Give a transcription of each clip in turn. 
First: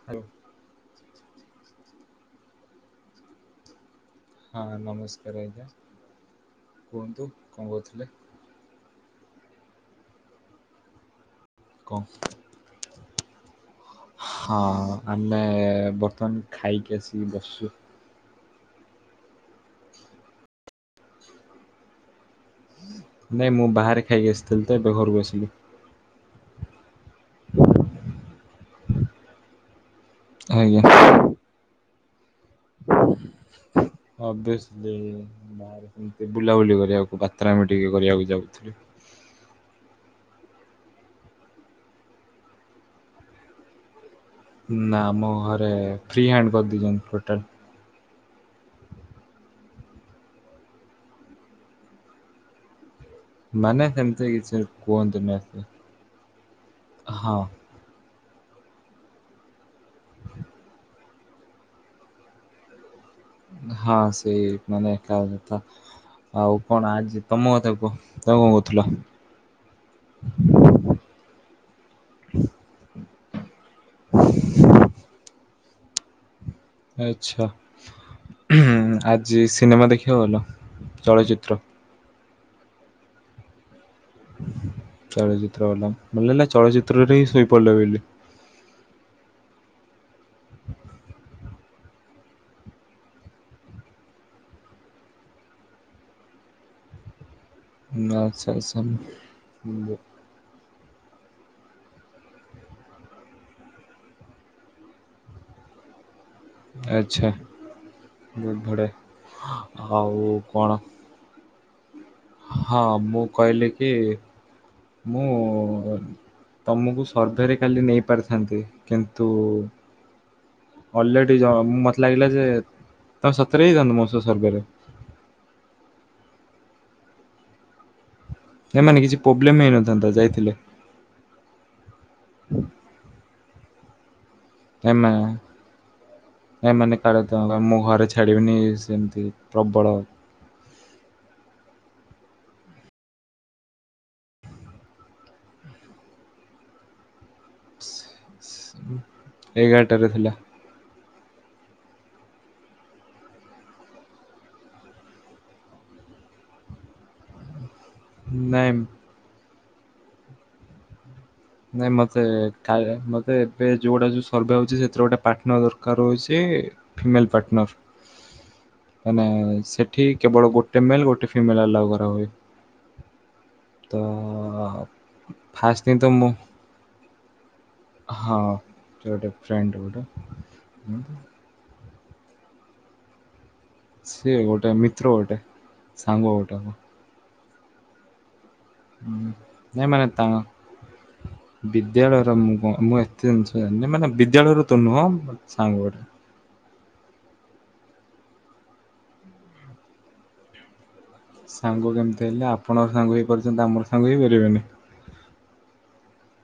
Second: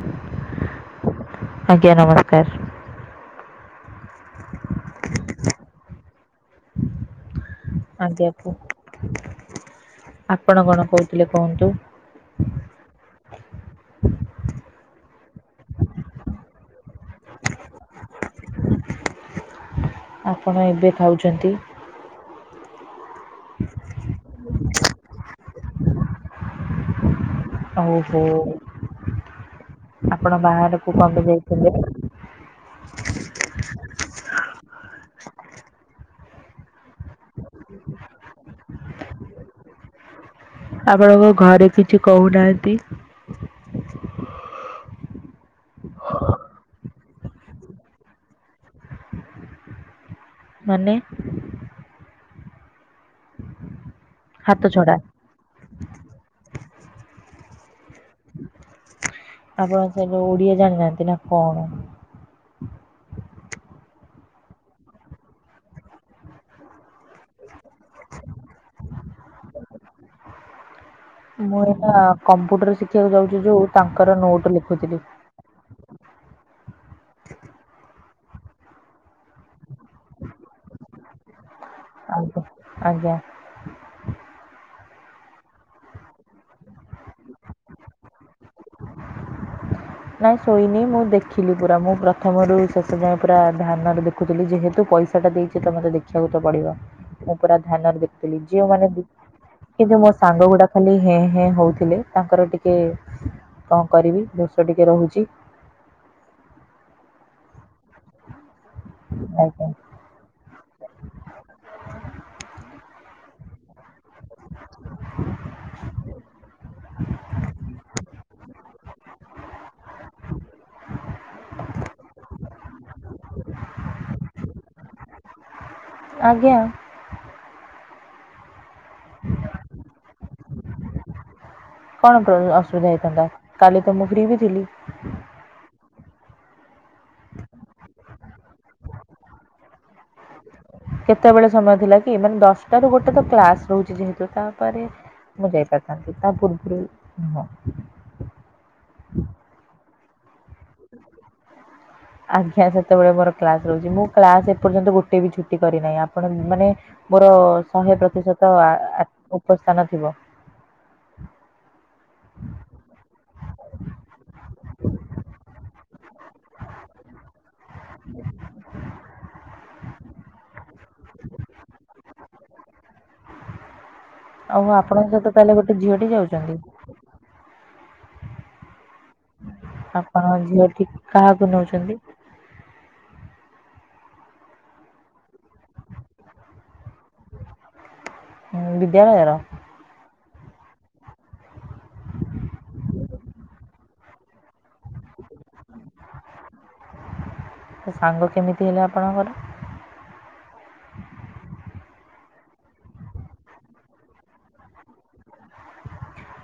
[unintelligible] ଆଜ୍ଞା ନମସ୍କାର। ହଁ ନମସ୍କାର ଆଜ୍ଞା କୁହନ୍ତୁ। କଣ କହୁଥିଲେ? ଆଜ୍ଞା ଆପଣ କଣ କହୁଥିଲେ କୁହନ୍ତୁ। କ। ହଁ ଆମେ ବର୍ତ୍ତମାନ ଖାଇକି ଆସିକି ବସୁଚୁ। ଆପଣ ଏବେ ଖାଉଛନ୍ତି। ନାଇଁ ମୁଁ ବାହାରେ ଖାଇକି ଆସିଥିଲି ତ ଏବେ ଘରକୁ ଆସିଲି। ଓହୋ ଆପଣ ଆଜ୍ଞା। ବାହାରକୁ କଣ ପାଇଁ ଯାଇଥିଲେ। ଅଵ୍ୟସିଲ ବୁଲାବୁଲି କରିବାକୁ ବାତ୍ରାମି ଟିକେ କରିବାକୁ ଯାଉଥିଲୁ। ଆପଣଙ୍କ ଘରେ କିଛି କହୁନାହାନ୍ତି। ନା ଆମ ଘରେ ଫ୍ରି ହ୍ୟାଣ୍ଡ କରିଦେଇଛନ୍ତି ଟୋଟାଲ। ମାନେ ମାନେ ସେମତି କିଛି ହାତ ଛଡା। କୁହନ୍ତି ନି ହଁ। ଆପଣ ସେଠି ଓଡିଆ ଜାଣିନାହାନ୍ତି ନା କଣ? ହଁ ସେଇ ମାନେ ଆଉ କଣ ଆଜି ତମ କଥା କୁହ ତମେ କଣ କହୁଥିଲ। । [unintelligible] ମୁଁ ଏଟା କମ୍ପ୍ୟୁଟର ଶିଖିବାକୁ ଯାଉଛି ଯୋଉ ତାଙ୍କର ନୋଟ ଲେଖୁଥିଲି। ଆଛା ଆଜି ସିନେମା ଦେଖିବାକୁ ଗଲ ଚଳଚିତ୍ର। ଆଜ୍ଞା ଆଜ୍ଞା। ଚଳଚିତ୍ର ବାଲା ନା ନାଇ ଚଳଚିତ୍ରରେ ହିଁ ଶୋଇପଡ଼ିଲ ବୋଲି। ନାହିଁ ଶୋଇନି ମୁଁ ଦେଖିଲି ପୁରା ମୁଁ ପ୍ରଥମରୁ ଶେଷ ଯାଏଁ ପୁରା ଧ୍ୟାନରେ ଦେଖୁଥିଲି ଯେହେତୁ ପଇସାଟା ଦେଇ ସେତ ମତେ ଦେଖିବାକୁ ତ ପଡିବ ମୁଁ ପୁରା ଧ୍ୟାନରେ ଦେଖୁଥିଲି ଆଚ୍ଛା ଯେଉଁ ଆଚ୍ଛା ମାନେ ବି ଏ ଯୋଉ ବ- ମୋ ସାଙ୍ଗ ଗୁଡା ଖାଲି ହେଁ ହେଁ ହଉଥିଲେ ତାଙ୍କର ଟିକେ କଁ କରିବି। ଟିକେ ରହୁଚି। ଆଛା ବହୁତ ବଢ଼ିଆ, ଆଜ୍ଞା ଆଉ କଣ? ହଁ ମୁଁ କହିଲି କି ମୁଁ ତମକୁ ସର୍ଭେରେ କାଲି ନେଇ ପାରିଥାନ୍ତି କିନ୍ତୁ ଅଲରେଡି ମତେ ଲାଗିଲା ଯେ ତମେ ସତରେ ହେଇଯାନ୍ତ ମୋ ସହିତ ସର୍ବେ ରେ? ଆଜ୍ଞା। ସେମାନେ କିଛି ପ୍ରୋବ୍ଲେମ୍ ହେଇନଥାନ୍ତା ଯାଇଥିଲେ। କଣ ଅସୁବିଧା ହେଇଥାନ୍ତା କାଲି ତ ମୁଁ ଫ୍ରି ବି ଥିଲି। ଏମା। ନାଇଁ ମାନେ କାଳେ ମୁଁ ଘରେ ଛାଡ଼ିବିନି ଇଏ ସେମିତି ପ୍ରବଳ କେତେବେଳେ ସମୟ ଥିଲା କି ମାନେ ଦଶଟା ରୁ ଗୋଟେ ତ କ୍ଲାସ ରହୁଛି ଯେହେତୁ ତାପରେ ମୁଁ ଯାଇ ପାରିଥାନ୍ତି ତା ପୁର୍ବୁ ରୁ ହଁ। ଏଗାରଟାରେ ଥିଲା। ଆଜ୍ଞା ସେତେବେଳେ ମୋର କ୍ଲାସ ରହୁଛି ମୁଁ କ୍ଲାସ ଏପର୍ଯ୍ୟନ୍ତ ଗୋଟେ ବି ଛୁଟି କରିନାହିଁ, ଆପଣ ମାନେ ମୋର ଶହେ ପ୍ରତିଶତ ଆ ନାଇଁ ଉପସ୍ଥାନ ଥିବ। ନାଇଁ ମତେ କା ମତେ ଏବେ ଯୋଉ ଗୋଟା ଯୋଉ ସର୍ଭେ ହଉଛି ସେଥିରେ ଗୋଟେ ପାର୍ଟନ ଦରକାର ହଉଚି। Female partner. [inaudible] ମାନେ ସେଠି କେବଳ ଗୋଟେ ମେଲ ଗୋଟେ ଫିମେଲ ଆଲାଓ କରା ହୁଏ। ଆଉ ତହଁ ଆପଣଙ୍କ ସହିତ ତାହେଲେ ଫା ଗୋଟେ ଷ୍ଟି ଝିଅଟି ତ ମୁଁ ଯାଉଛନ୍ତି ହଁ। ସେ ଗୋଟେ ଫ୍ରେଣ୍ଡ ଗୋଟେ ଆପଣ ଝିଅ ଠିକ କାହାକୁ ନୋଉଛନ୍ତି। ସିଏ ଗୋଟେ ମିତ୍ର ଗୋଟେ ସାଙ୍ଗ ଗୋଟେ। ହଁ ବିଦ୍ୟାଳୟର। ନାଇ ମାନେ ତା ବିଦ୍ୟାଳୟର ମୁ ମୁଁ ଏତେ ଜିନିଷ ଜାନି ମାନେ ବିଦ୍ୟାଳୟରୁ ତ ନୁହଁ। ସାଙ୍ଗ ଗୋଟେ। ସାଙ୍ଗ କେମିତି ହେଲା ଆପଣଙ୍କର? ସାଙ୍ଗ କେମିତି ହେଲେ ଆପଣଙ୍କ ସାଙ୍ଗ ହେଇପାରୁଛନ୍ତି ଆମର ସାଙ୍ଗ ହେଇପାରିବେନି।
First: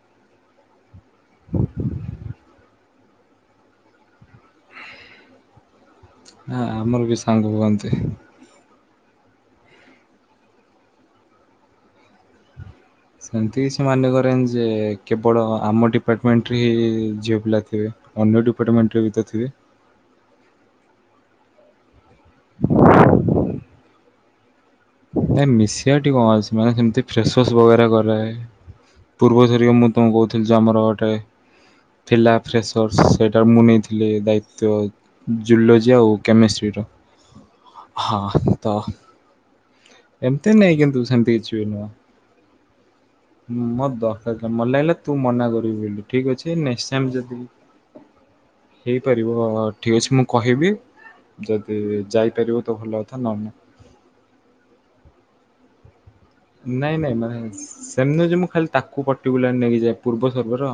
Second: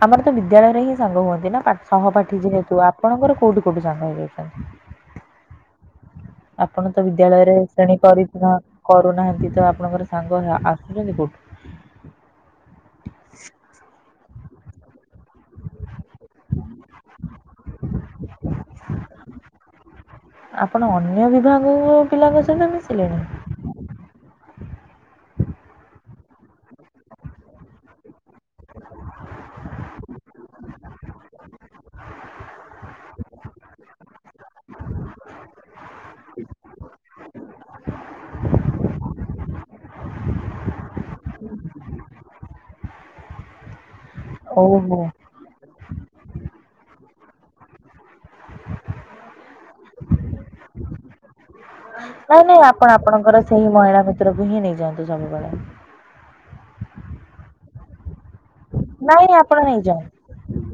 ଆମର ତ ବିଦ୍ୟାଳୟରେ ହିଁ ସାଙ୍ଗ ହୁଅନ୍ତି ନା ସହପାଠୀ ଯେହେତୁ ଆପଣଙ୍କର କୋଉଠି କୋଉଠି ସାଙ୍ଗ ହେଇଯାଉଛନ୍ତି? ହଁ ଆପଣ ଆମର ତ ବି ସାଙ୍ଗ ବିଦ୍ୟାଳୟରେ ହୁଅନ୍ତି। ଶ୍ରେଣୀ କରି କରୁନାହାନ୍ତି ତ ଆପଣଙ୍କର ସାଙ୍ଗ ଆସୁଛନ୍ତି କୋଉଠୁ? ସେମିତି କିଛି ମାନେ କରେନି ଯେ କେବଳ ଆମ ଡିପାର୍ଟମେଣ୍ଟରେ ହିଁ ଝିଅ ପିଲା ଥିବେ। ଅନ୍ୟ ଡିପାର୍ଟମେଣ୍ଟରେ ବି ତ ଥିବେ। ଆପଣ ଅନ୍ୟ ବିଭାଗ ପିଲାଙ୍କ ସହିତ ମିଶିଲେଣି। ନାଇଁ ମିଶିବାଟି କଣ ଅଛି ମାନେ ସେମତି ଫ୍ରେସସ ବଗେରା କରେ। ପୂର୍ବ ଥର ମୁଁ ତମକୁ କହୁଥିଲି ଯେ ଆମର ଗୋଟେ ଥିଲା ଫ୍ରେସର୍ସ ସେଇଟା ମୁଁ ନେଇଥିଲି ଦାୟିତ୍ୱ। ଜୁଲୋଜି ଆଉ କେମିଷ୍ଟ୍ରିର ହଁ ତ। ଏମିତି ନେଇଁ କିନ୍ତୁ ସେମତି କିଛିବି ହେଲା ମଦ। ଓହୋ! ମଲାଇଲା ତୁ ମନା କରିବୁ ବୋଲି ଠିକ ଅଛି ନେଷ୍ଟ ଟାଇମ ଯଦି ହେଇପାରିବ ଠିକ ଅଛି ମୁଁ କହିବି ଯଦି ଯାଇପାରିବତ ଭଲ କଥା ନହେନେ [unintelligible] ପ୍ରଭୁହିଁ ନେଇଯାଆନ୍ତୁ ସବୁବେଳେ। ନାଇଁ ନାଇଁ ନାଇଁ ସେମିତି ଯିମୁଁ ଖାଲି। ତାକୁ ନାଇଁ ପର୍ଟିକୁଲାର ଆପଣ ନେଇକିଯାଏ ନେଇଯାଆନ୍ତୁ। ପୂର୍ବ ସର୍ଭର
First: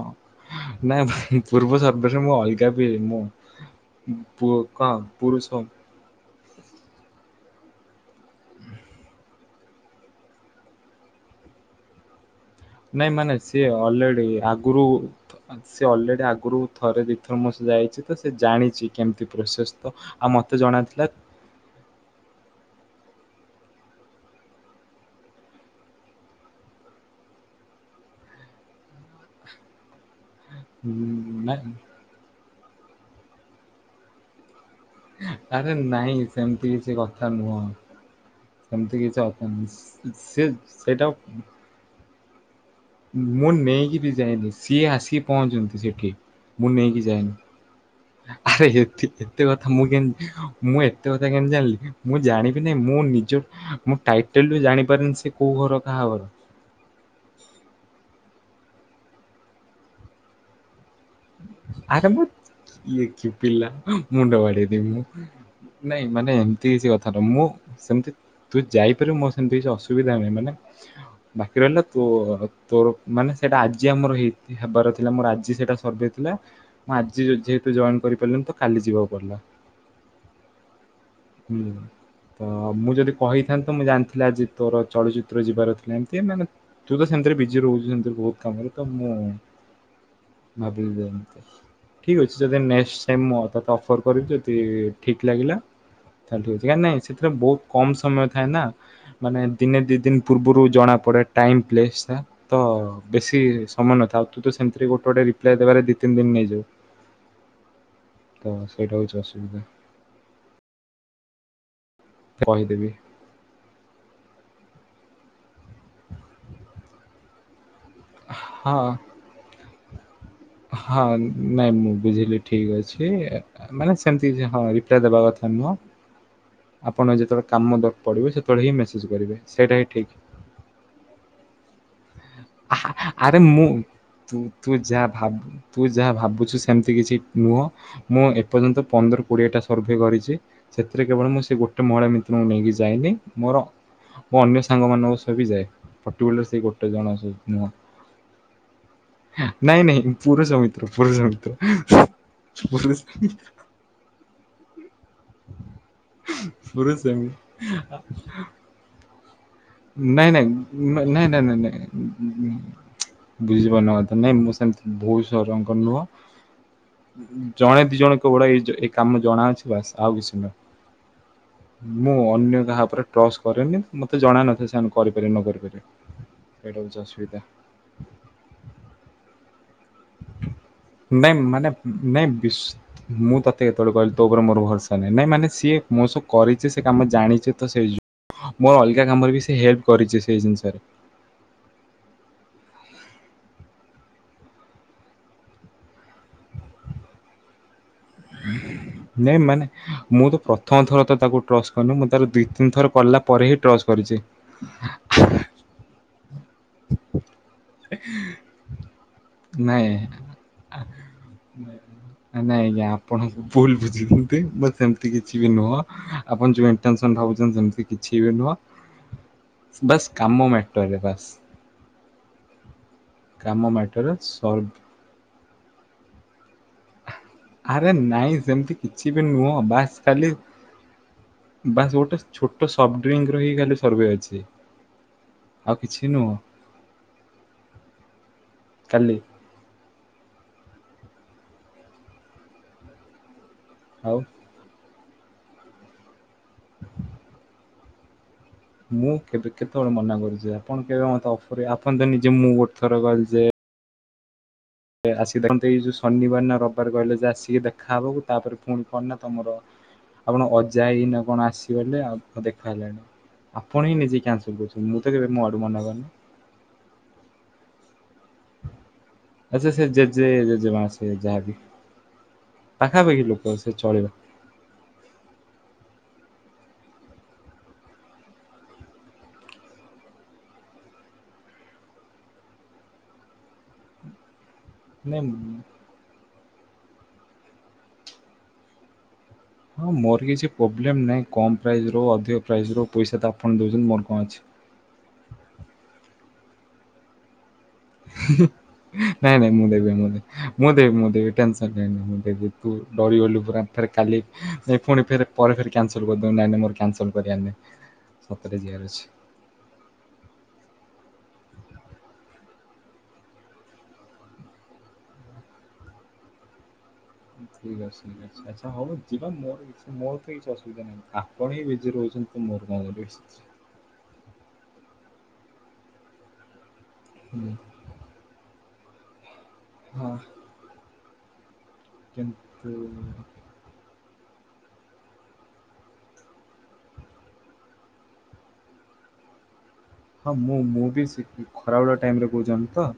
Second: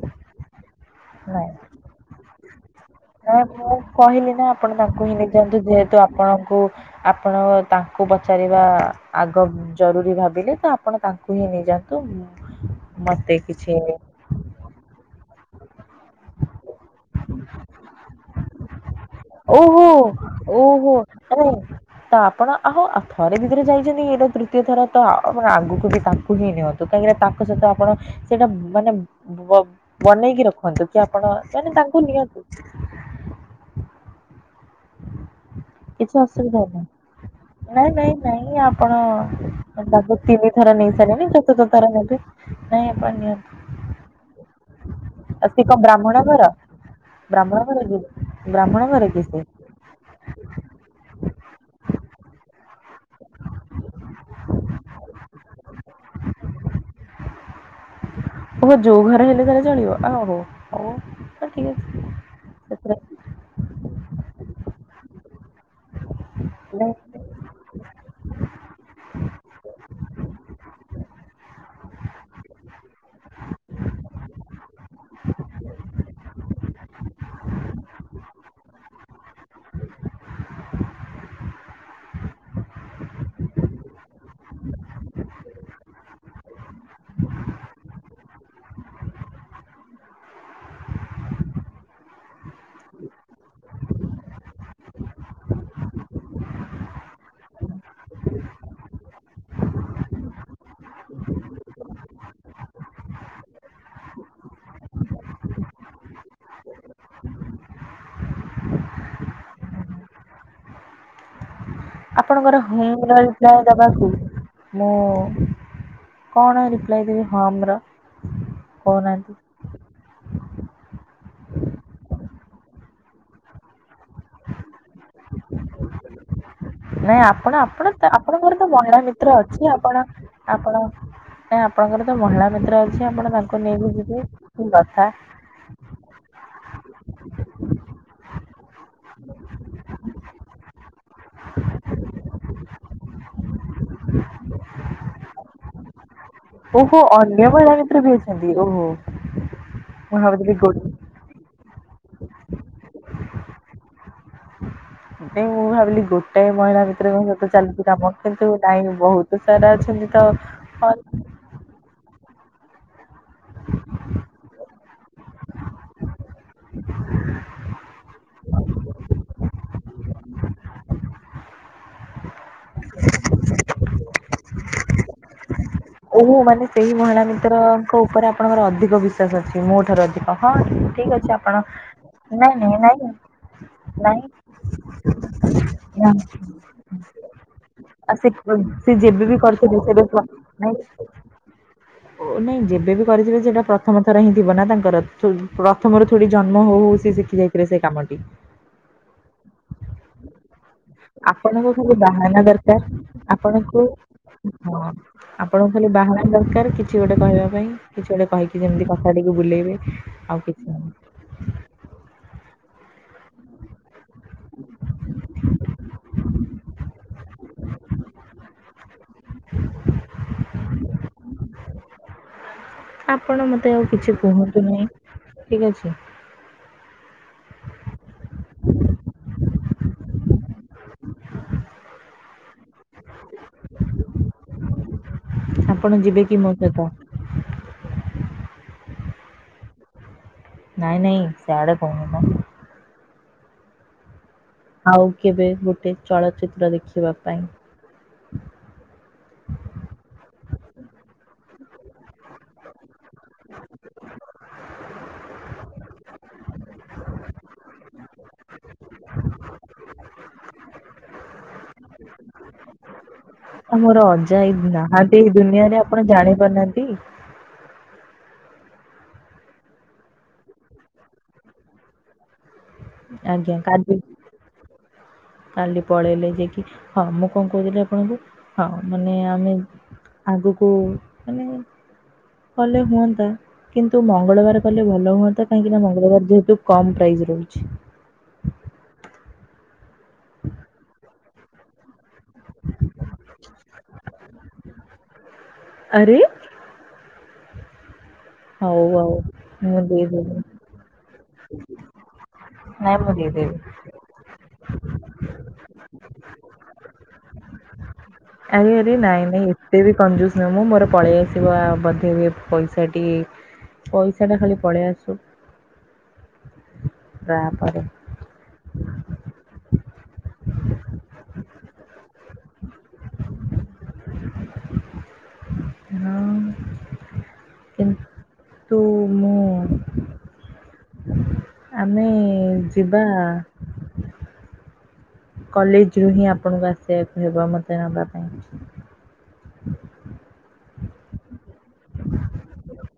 ନା ପୂର୍ବ [unintelligible] କେବି ମୁଁ। ସାର ମୁଁ କହିଲିନା ପୁଅ ଆପଣ କଣ ତାଙ୍କୁହିଁ ପୁରୁଷ ନେଇଯାନ୍ତୁ ଯେହେତୁ ଆପଣଙ୍କୁ ଆପଣ ତାଙ୍କୁ ପଚାରିବା ଆଗ ଜରୁରୀ ଭାବିଲେତ ଆପଣ ତାଙ୍କୁହିଁ ନେଇଯାଆନ୍ତୁ। [inaudible] ନାଇଁ ମାନେ ସିଏ କିଛି ଅଲରେଡି ଆଗରୁ ସିଏ ଅଲେ ଏ ଆଗରୁ ଥରେ ଦିଇଥର ମୋ ସହ ଯାଇଚିତ ସେ ଜାଣିଛି କେମିତି ଓହୋ ପ୍ରୋସେସତ ଓହୋ [unintelligible] ତ ଆପଣ ଆହୋ ଥରେ ଦିଥର ଯାଇଛନ୍ତିକି ଏଇଟା ତୃତୀୟ ଥରତ ଆ ଆଗକୁବି ତାଙ୍କୁହିଁ ନିଅ। କାହିଁକିନା ତାଙ୍କ ସହିତ ଆପଣ ସେଇଟା ମାନେ ବ ବନେଇକି ରଖ। କି ଆପଣ ନା ମାନେ ତାଙ୍କୁ ନିଅନ୍ତୁ। ଆରେ ନାଇଁ କିଛି ଅସୁବିଧା ସେମିତି କିଛି କଥା ନୁହଁ। ନାହିଁ ନାଇଁ ନାଇଁ ନାଇଁ ସେମିତି ଆପଣ? କିଛି କଥା ନାହିଁ। ତ ତାକୁ ସେ ତିନି ଥର ନେଇ ସେଇଟା ସାରିଲେଣି ଚତୁର୍ଥ ଥର ନେବେ। ନାଇଁ ଆପଣ ନିଅନ୍ତୁ ମୁଁ ନେଇକିବି ଯାଏନି ସିଏ ଆସିକି ଆଉ ସେ କଣ ପହଞ୍ଚନ୍ତୁ ସେଠି। ବ୍ରାହ୍ମଣ ଘର ମୁଁ ନେଇକି ବ୍ରାହ୍ମଣ ଘର କି? ଯାଏନି ଆରେ ବ୍ରାହ୍ମଣ ଘର ଏତେ କି ସେ ଏତେ କଥ ମୁଁ କେମିତି ମୁଁ ଏତେ କଥା କେମତି ଜାଣିଲି ମୁଁ ଜାଣିବିନି ନି ମୁଁ ନିଜ ମୁ ଟାଇଟେଲରୁ ଜାଣିପାରିନି ସେ କୋଉ ଘର କାହା ଘର ଓହୋ ଯୋଉ ଘରେ ହେଲେ ତାହେଲେ ଚଳିବ ଆହୋଉ ହୋଉ। ଆରେ ମୁଁ ଇଏକି ପିଲା ମୁଣ୍ଡ ବାଡେଇଦେବି ମୁଁ। ନାଇଁ ମାନେ ଏମିତି କିଛି ନାଇଁ କଥା ନୁହଁ ମୁଁ ସେମିତି ତୁ ଯାଇପାରିବୁ ମୋ ସେମିତି କିଛି ଅସୁବିଧା ନାହିଁ ମାନେ ବାକି ରହିଲା ତୋ ତୋର ମାନେ ସେଇଟା ଆଜି ଆମର ହେଇ ହେବାର ଥିଲା ମୋର ଆଜି ସେଟା ସର୍ଭେ ଥିଲା ମୁଁ ଆଜି ଯୋ ଯେହେତୁ ଜଏନ କରିପାରିଲିନିତ କାଲି ଯିବାକୁ ପଡିଲା। [unintelligible] ତ ମୁଁ ଯଦି କହିଥାନ୍ତି ମୁଁ ଜାଣିଥିଲି ଆଜି ତୋର ଚଳଚିତ୍ର ଯିବାର ଥିଲା ଏମିତି ମାନେ ତୁ ତ ସେମିତିରେ ବିଜି ରହୁଛୁ ସେମିତିରେ ବହୁତ କାମରେତ ମୁଁ ମାବିଲ ଜୟନ୍ତି। ଠିକ ଅଛି ଯଦି ନେଷ୍ଟ ଟାଇମ ମୁଁ ତତେ ଅଫର କରିଚି ଯଦି ଠିକ ଲାଗିଲା [unintelligible] ନାଇଁ ସେଥିରେ ବହୁତ କମ ସମୟ ଥାଏନା ଦିନେ ଦି ଦିନ ପୂର୍ବରୁ ଜଣାପଡେ ଟାଇମ ପ୍ଲେସଟା। ତ ବେଶୀ ସମୟ ନଥାଏ ଆଉ ତୁତ ସେମିତିରେ ଗୋଟେ ଗୋଟେ ରିପ୍ଲାଏ ଦେବାରେ ଦି ତିନି ଦିନ ନେଇଯିବୁ। [inaudible] ତ ସେଇଟା ହଉଚି ଅସୁବିଧା। ଆପଣଙ୍କର କହିଦେବି ହୁଁମ ଗାର୍ଡ। ଯାଅ ଦବାକୁ ମୁଁ କଣ ରିପ୍ଲାଏ ଦେବି ହଁମର? ହଁ କହୁନାହାନ୍ତି। ହଁ ନାଇଁ ମୁଁ ବୁଝିଲି ଠିକ ଅଛି। ମାନେ ସେମିତି କିଛିନାହିଁ ହଁ ରିପ୍ଲାଏ ଦେବା କଥା ନୁହଁ। ନାଇଁ ଯେତେବେଳେ ଆପଣ କାମ ଦର ଆପଣତ ପଡ଼ିବ ସେତେବେଳେ ଆପଣଙ୍କରତ ହିଁ ମହିଳା ମେସେଜ୍ ମିତ୍ର କରିବେ ଅଛି ସେଇଟା ହିଁ ଆପଣ? ଠିକ୍। ଆପଣ ନାଇଁ ଆପଣଙ୍କର ତ ମହିଳା ମିତ୍ର ଆହା ଅଛି ଆପଣ ଆରେ ତାଙ୍କୁ ମୁଁ ନେଇକି ଯିବେ ତୁ କି ତୁ ଯାହା କଥା। ଭାବୁ ତୁ ଯାହା ଭାବୁଛୁ ସେମିତି କିଛି ନୁହଁ। ମୁଁ ଏପର୍ଯ୍ୟନ୍ତ ପନ୍ଦର କୋଡିଏଟା ସର୍ଭେ କରିଛି ସେଥିରେ କେବଳ ମୁଁ ସେ ଗୋଟେ ମହିଳା ମିତ୍ରଙ୍କୁ ନେଇକି ଯାଇନି ମୋର। ମୁଁ ଅନ୍ୟ ସାଙ୍ଗ ମାନଙ୍କ ସହ ବି ଯାଏ ପଟିକୁଲାର ସେଇ ଗୋଟେ ଓହୋ ଜଣଙ୍କ ଅନ୍ୟ ସହ। ନୁହଁ ମହିଳା ମିତ୍ର ବି ଅଛନ୍ତି ଓହୋ ନାଇଁ ନାଇଁ ମୁଁ ଭାବିଥିଲି ପୁରୁଷ ଗୋ ମିତ୍ର। ପୁରୁଷ ମିତ୍ର ପୁରୁଷ ଏବେ ମୁଁ ଭାବିଲି ଗୋଟାଏ ମହିଳା ପୁରୁଷ ମିତ୍ରଙ୍କ ମି ସହିତ ଚାଲିଛି କାମ କିନ୍ତୁ ନାହିଁ ବହୁତ ସାରା ଅଛନ୍ତି ତ ନାହିଁ ନାଇ ନାଇଁ ନାଇଁ ଉଁ ‌ବୁଝିପାରୁନ କଥା ‌ନାହିଁ ମୁଁ ସେମିତି ବହୁତ ସାରଙ୍କ ନୁହଁ। ଜଣେ ଦି ଜଣ କେବଳ ଏ ଇ ଯ ଏଇ କାମ ଜଣା ଅଛି ବାସ ଆଉ କିଛି ନୁହଁ। [unintelligible] ମୁଁ ଅନ୍ୟ କାହା ଉପରେ ଟ୍ରସ୍ କରେନି ମତେ ଜଣ ନଥାଏ ସେମାନେ କରିପାରିବେ ନ କରିପାରିବେ। ଓହୋ ମାନେ ସେଇଟା ସେଇ ହଉଛି ମହିଳା ଅସୁବିଧା ମିତ୍ରଙ୍କ ଉପରେ ଆପଣଙ୍କର ଅଧିକ ବି ବିଶ୍ୱାସ ଅଛି ମୋ ଠାରୁ ଅଧିକ ହଁ ଠିକ ନାଇଁ ଅଛି ଆପଣ ମାନେ ବିଶ ନାଇଁ ନାଇଁ ନାଇଁ ମୁଁ ତତେ କେତେବେଳେ କହିଲି ନାଇଁ ତୋ ଉପରେ ମୋର ଭରସା ନାଇଁ ମାନେ ସିଏ ମୋ ନା। ସହ କରିଛି ସେ କାମ ଜାଣିଛି ତ ସେଇ ଯୋ ଆଉ ସେ ସେ ଯେବେ ବି କରିଛନ୍ତି ସେବେ ସେଇ ଜିନିଷରେ [inaudible] ଓ ନାଇଁ ଯେବେବି କରିଥିବେ ସେଟା ପ୍ରଥମ ଥର ହିଁ ଥିବ ନା ତାଙ୍କର। ପ୍ରଥମରୁ ଥୋଡି ଜନ୍ମ ହଉ ହଉ ସେ ଶିଖି ଯାଇଥିଲେ ସେ କାମଟି। ନାଇଁ ମାନେ ମୁଁ ତ ପ୍ରଥମ ଥର ତ ତାକୁ ଆପଣଙ୍କୁ ଟ୍ରଷ୍ଟ କରିନି ଖାଲି ମୁଁ ତାର ବାହାନା ଦି ତିନି ଦରକାର ଥର କଲା ପରେ ହିଁ ଆପଣଙ୍କୁ ଟ୍ରସ୍ କରିଛି। ହଁ ଆପଣଙ୍କୁ ଖାଲି ବାହାନା ଦରକାର କିଛି ଗୋଟେ କହିବା ପାଇଁ କିଛି ଗୋଟେ କହିକି ଯେମିତି କଥାଟିକୁ ଭୁଲେଇବେ। ନାଇଁ ଆଉ କିଛି ନାହିଁ। ନାଇଁ ଆଜ୍ଞା ଆପଣଙ୍କୁ ଭୁଲ ବୁଝୁଛ ନ୍ତି ବଟ୍ ସେମିତି କିଛି ବି ନୁହଁ ଆପଣ ଯୋଉ ଇନଟେନ୍ସନ ଭାବୁଛନ୍ତି ସେମତି କିଛି ବି ନୁହଁ। ବାସ୍ କାମ ମ୍ୟାଟର ରେ ବାସ୍। ଆପଣ ମତେ କାମ ଆଉ କିଛି ମ୍ୟାଟର କୁହନ୍ତୁ ସଲ୍ଭ। ନାହିଁ ଠିକ ଅଛି। ଆରେ ନାଇଁ ସେମିତି କିଛି ବି ନୁହଁ ବାସ୍ ଖାଲି ବାସ୍ ଗୋଟେ। ଛୋଟ ସଫ୍ଟ ଡ୍ରିଙ୍କ ର ହି ଖାଲି ସର୍ଭେ ଅଛି। ଆଉ ଆପଣ କିଛି ଯିବେ ନୁହଁ କି ମୋ ସହିତ? କାଲି। ନାଇଁ ନାଇଁ ସିୟାଡେ କହୁନି ମ। ଆଉ। ଆଉ କେବେ ଗୋଟେ ଚଳଚିତ୍ର ଦେଖିବା ପାଇଁ। ମୁଁ କେବେ କେତେବେଳେ ମନା କରୁଛି ଆପଣ କେବେ ମତେ ଅଫର ରେ ଆପଣ ତ ନିଜେ ମୁଁ ଗୋଟେ ଥର କହିଲି ଯେ ଆସିକି ଦେଖନ୍ତି ଏଇ ଯୋଉ ଶନିବାର ନା ରବିବାର କହିଲେ ଯେ ଆସିକି ଦେଖାହବାକୁ ତାପରେ ପୁଣି କଣ ନା ତମର। ଆପଣଙ୍କ ଅଜା ଆଇ ନା କଣ ଆସିଗଲେ ଆଉ ଆଉ ଦେଖା ହେଲାନି। ଏ ଆପଣ ହିଁ ମୋର ନିଜେ ଅଜା ଆଇ କ୍ୟାନସଲ୍ କରୁଛନ୍ତି ମୁଁ ତ ନାହାନ୍ତି କେବେ ଏଇ ମୋ ଆଡୁ ମନା ଦୁନିଆରେ ଆପଣ କରିନି। ଜାଣି ପାରୁନାହାନ୍ତି। ଆଛା ସେ ଜେଜେ ଜେଜେ ମା ସେ ଯାହାବି ପାଖାପାଖି ଲୋକ ଆଜ୍ଞା ସେ ଚଳିବ। [unintelligible] କାଲି ପଳେଇଲେ ଯିଏ କି ହଁ ମୁଁ କଣ କହୁଥିଲି ଆପଣଙ୍କୁ ହଁ ମାନେ ଆମେ। ଆଗକୁ ମାନେ କଲେ ହୁଅନ୍ତା କିନ୍ତୁ ମଙ୍ଗଳବାରେ। କଲେ ଭଲ ନାଇଁ ହୁଅନ୍ତା କାହିଁକି ନା ମଙ୍ଗଳବାର ଯେହେତୁ କମ୍ ପ୍ରାଇସ୍ ରହୁଛି। ହଁ ମୋର କିଛି ପ୍ରୋବ୍ଲେମ୍ ନାହିଁ କମ୍ ପ୍ରାଇସ୍ ରଅଧିକ ପ୍ରାଇସ୍ ର ପଇସା ତ ଆପଣ ଦେଉଛନ୍ତି ମୋର କଣ ଅଛି। ଆରେ! [unintelligible] ହଉ ଆଉ ନାଇଁ ନାଇଁ ମୁଁ ଦେବି ମୁଁ ମୁଁ ଦେବି ମୁଁ ଦେବି ଟେନସନ୍ ନିଅନି ମୁଁ ଦେବି ତୁ ନାଇଁ ମୁଁ ଡରିୁ ଦେଇଦେବି ପୁରା ଥରେ। କାଲି ପୁଣି ଫେରେ କଲ୍ ବେ କ୍ୟାନସଲ୍ କରିଦେବୁ ନାଇଁ ନାଇଁ ମୋର କ୍ୟାନସଲ କରିବାର ନାହିଁ। ସତରେ ଆରେ ଯିବାର ଆରେ ଅଛି। ନାଇଁ ନାଇଁ। କେତେ ବି କଞ୍ଜୁସ୍ ନୁହେଁ ମୁଁ ମୋର ପଳେଇ ଆସିବ ଆ ପଛରେ ପଇସାଟି। ପଇସା ଟା ଖାଲି ପଳେଇ ଆସୁ। ଠିକ୍ ତାପରେ ଅଛି ଠିକ୍ ଅଛି ଆଛା ହବ ଯିବା ମୋର ମୋର କିଛି ଅସୁବିଧା ନାହିଁ ଆପଣ ହିଁ ବିଜି ରହୁଛନ୍ତି ମୋ ସାଙ୍ଗରେ। [unintelligible] ହୁଁ। ତୁ ମୁଁ ହଁ। ଆମେ କିନ୍ତୁ ଯିବା କଲେଜ ରୁ ହିଁ ଆପଣଙ୍କୁ ଆସିବାକୁ ହେବ ମତେ ନବା ପାଇଁ। [unintelligible] ହଁ ମୁଁ ମୁଁ ବି ସେ ଖରା ବେଳ ଟାଇମରେ କୋହୁଛନ୍ତି ତ?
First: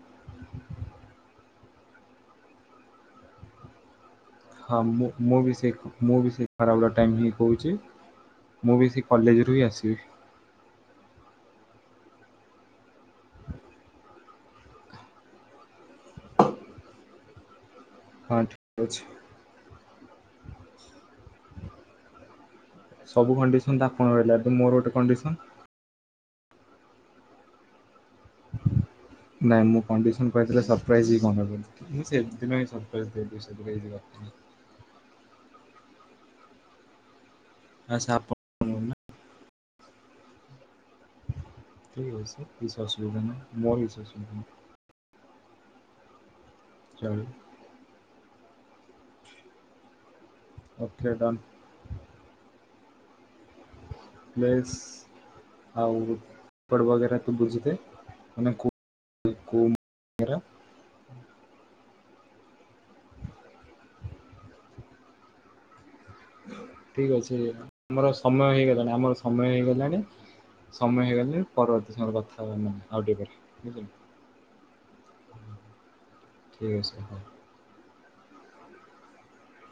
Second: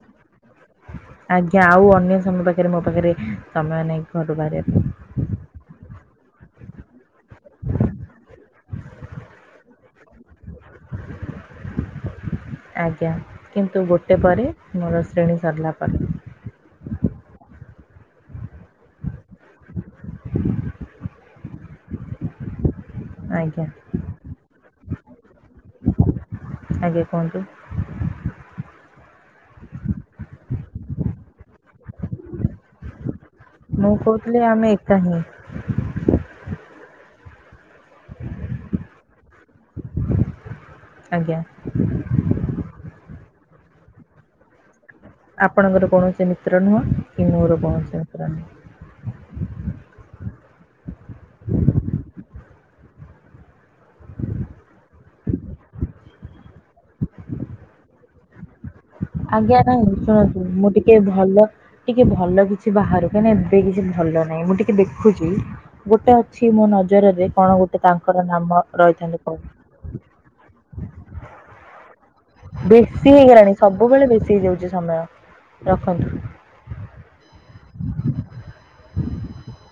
ଆଜ୍ଞା ଆଉ ଅନ୍ୟ ସମୟ ପାଖରେ ମୋ ପାଖରେ ସମୟ ନାହିଁ। [unintelligible] ହଁ ମୁଁ ମୁଁ ବି ସେଇ ମୁଁ ବି ସେଇ ଖରାବେଳ ଟାଇମ୍ ହିଁ କହୁଚି, ମୁଁ ବି ସେଇ କଲେଜରୁ ହିଁ ଆସିବି। [inaudible] ଆଜ୍ଞା କିନ୍ତୁ ଗୋଟେ ପରେ ମୋର ଶ୍ରେଣୀ ସରିଲା ପରେ। ହଁ ଠିକ ଅଛି। [inaudible] ସବୁ ଆଜ୍ଞା କଣ୍ଡିସନ ତ ଆପଣଙ୍କ ରହିଲା ମୋର ଗୋଟେ କଣ୍ଡିସନ। ଆଜ୍ଞା କୁହନ୍ତୁ। ନାଇଁ ମୁଁ କଣ୍ଡିସନ କହିି ଦେଲେ ସରପ୍ରାଇଜ କଣ ଦେବି, ମୁଁ ସେଇଥି ପାଇଁ ସର୍ପ୍ରାଇଯ ଦେବି। ମୁଁ କୋହୁଥିଲି ଆମେ ଏକା ହିଁ। ଆଚ୍ଛା ଆପଣ ନା ଆଜ୍ଞା। [unintelligible] ଆପଣଙ୍କର କୌଣସି ମିତ୍ର ନୁହଁ କି ମୋର କୌଣସି ମିତ୍ର ନୁହଁ। Okay Don. [unintelligible] ଆଜ୍ଞା କୋଉ [unintelligible] କୁହନ୍ତୁ ମୁଁ ଟି ଟିକେ ଭଲ ଟିକେ ଭଲ କିଛି ବାହାରୁ କାହିଁକିନା ଏବେ କିଛି ଭଲ ନାହିଁ ମୁଁ ଟିକେ ଦେଖୁଚି। ଗୋଟେ ଅଛି ମୋ ଠିକ୍ ନଜରରେ ଅଛି କଣ ଗୋଟେ ଆମର ତାଙ୍କର ସମୟ ନାମ ହେଇଗଲାଣି ଆମର ରହିଥାନ୍ତୁ କହୁ ସମୟ ହେଇଗଲାଣି। ସମୟ ହେଇଗଲେ ପରବର୍ତ୍ତୀ ର କଥା। ହେବା ଆମେ ଆଉ ବେଶୀ ଟିକେ ପରେ ହେଇଗଲାଣି ବୁଝିଲୁ ସବୁବେଳେ ବେଶୀ ହେଇଯାଉଚି ସମୟ ରଖନ୍ତୁ। ଠିକ୍ ଅଛି। [inaudible]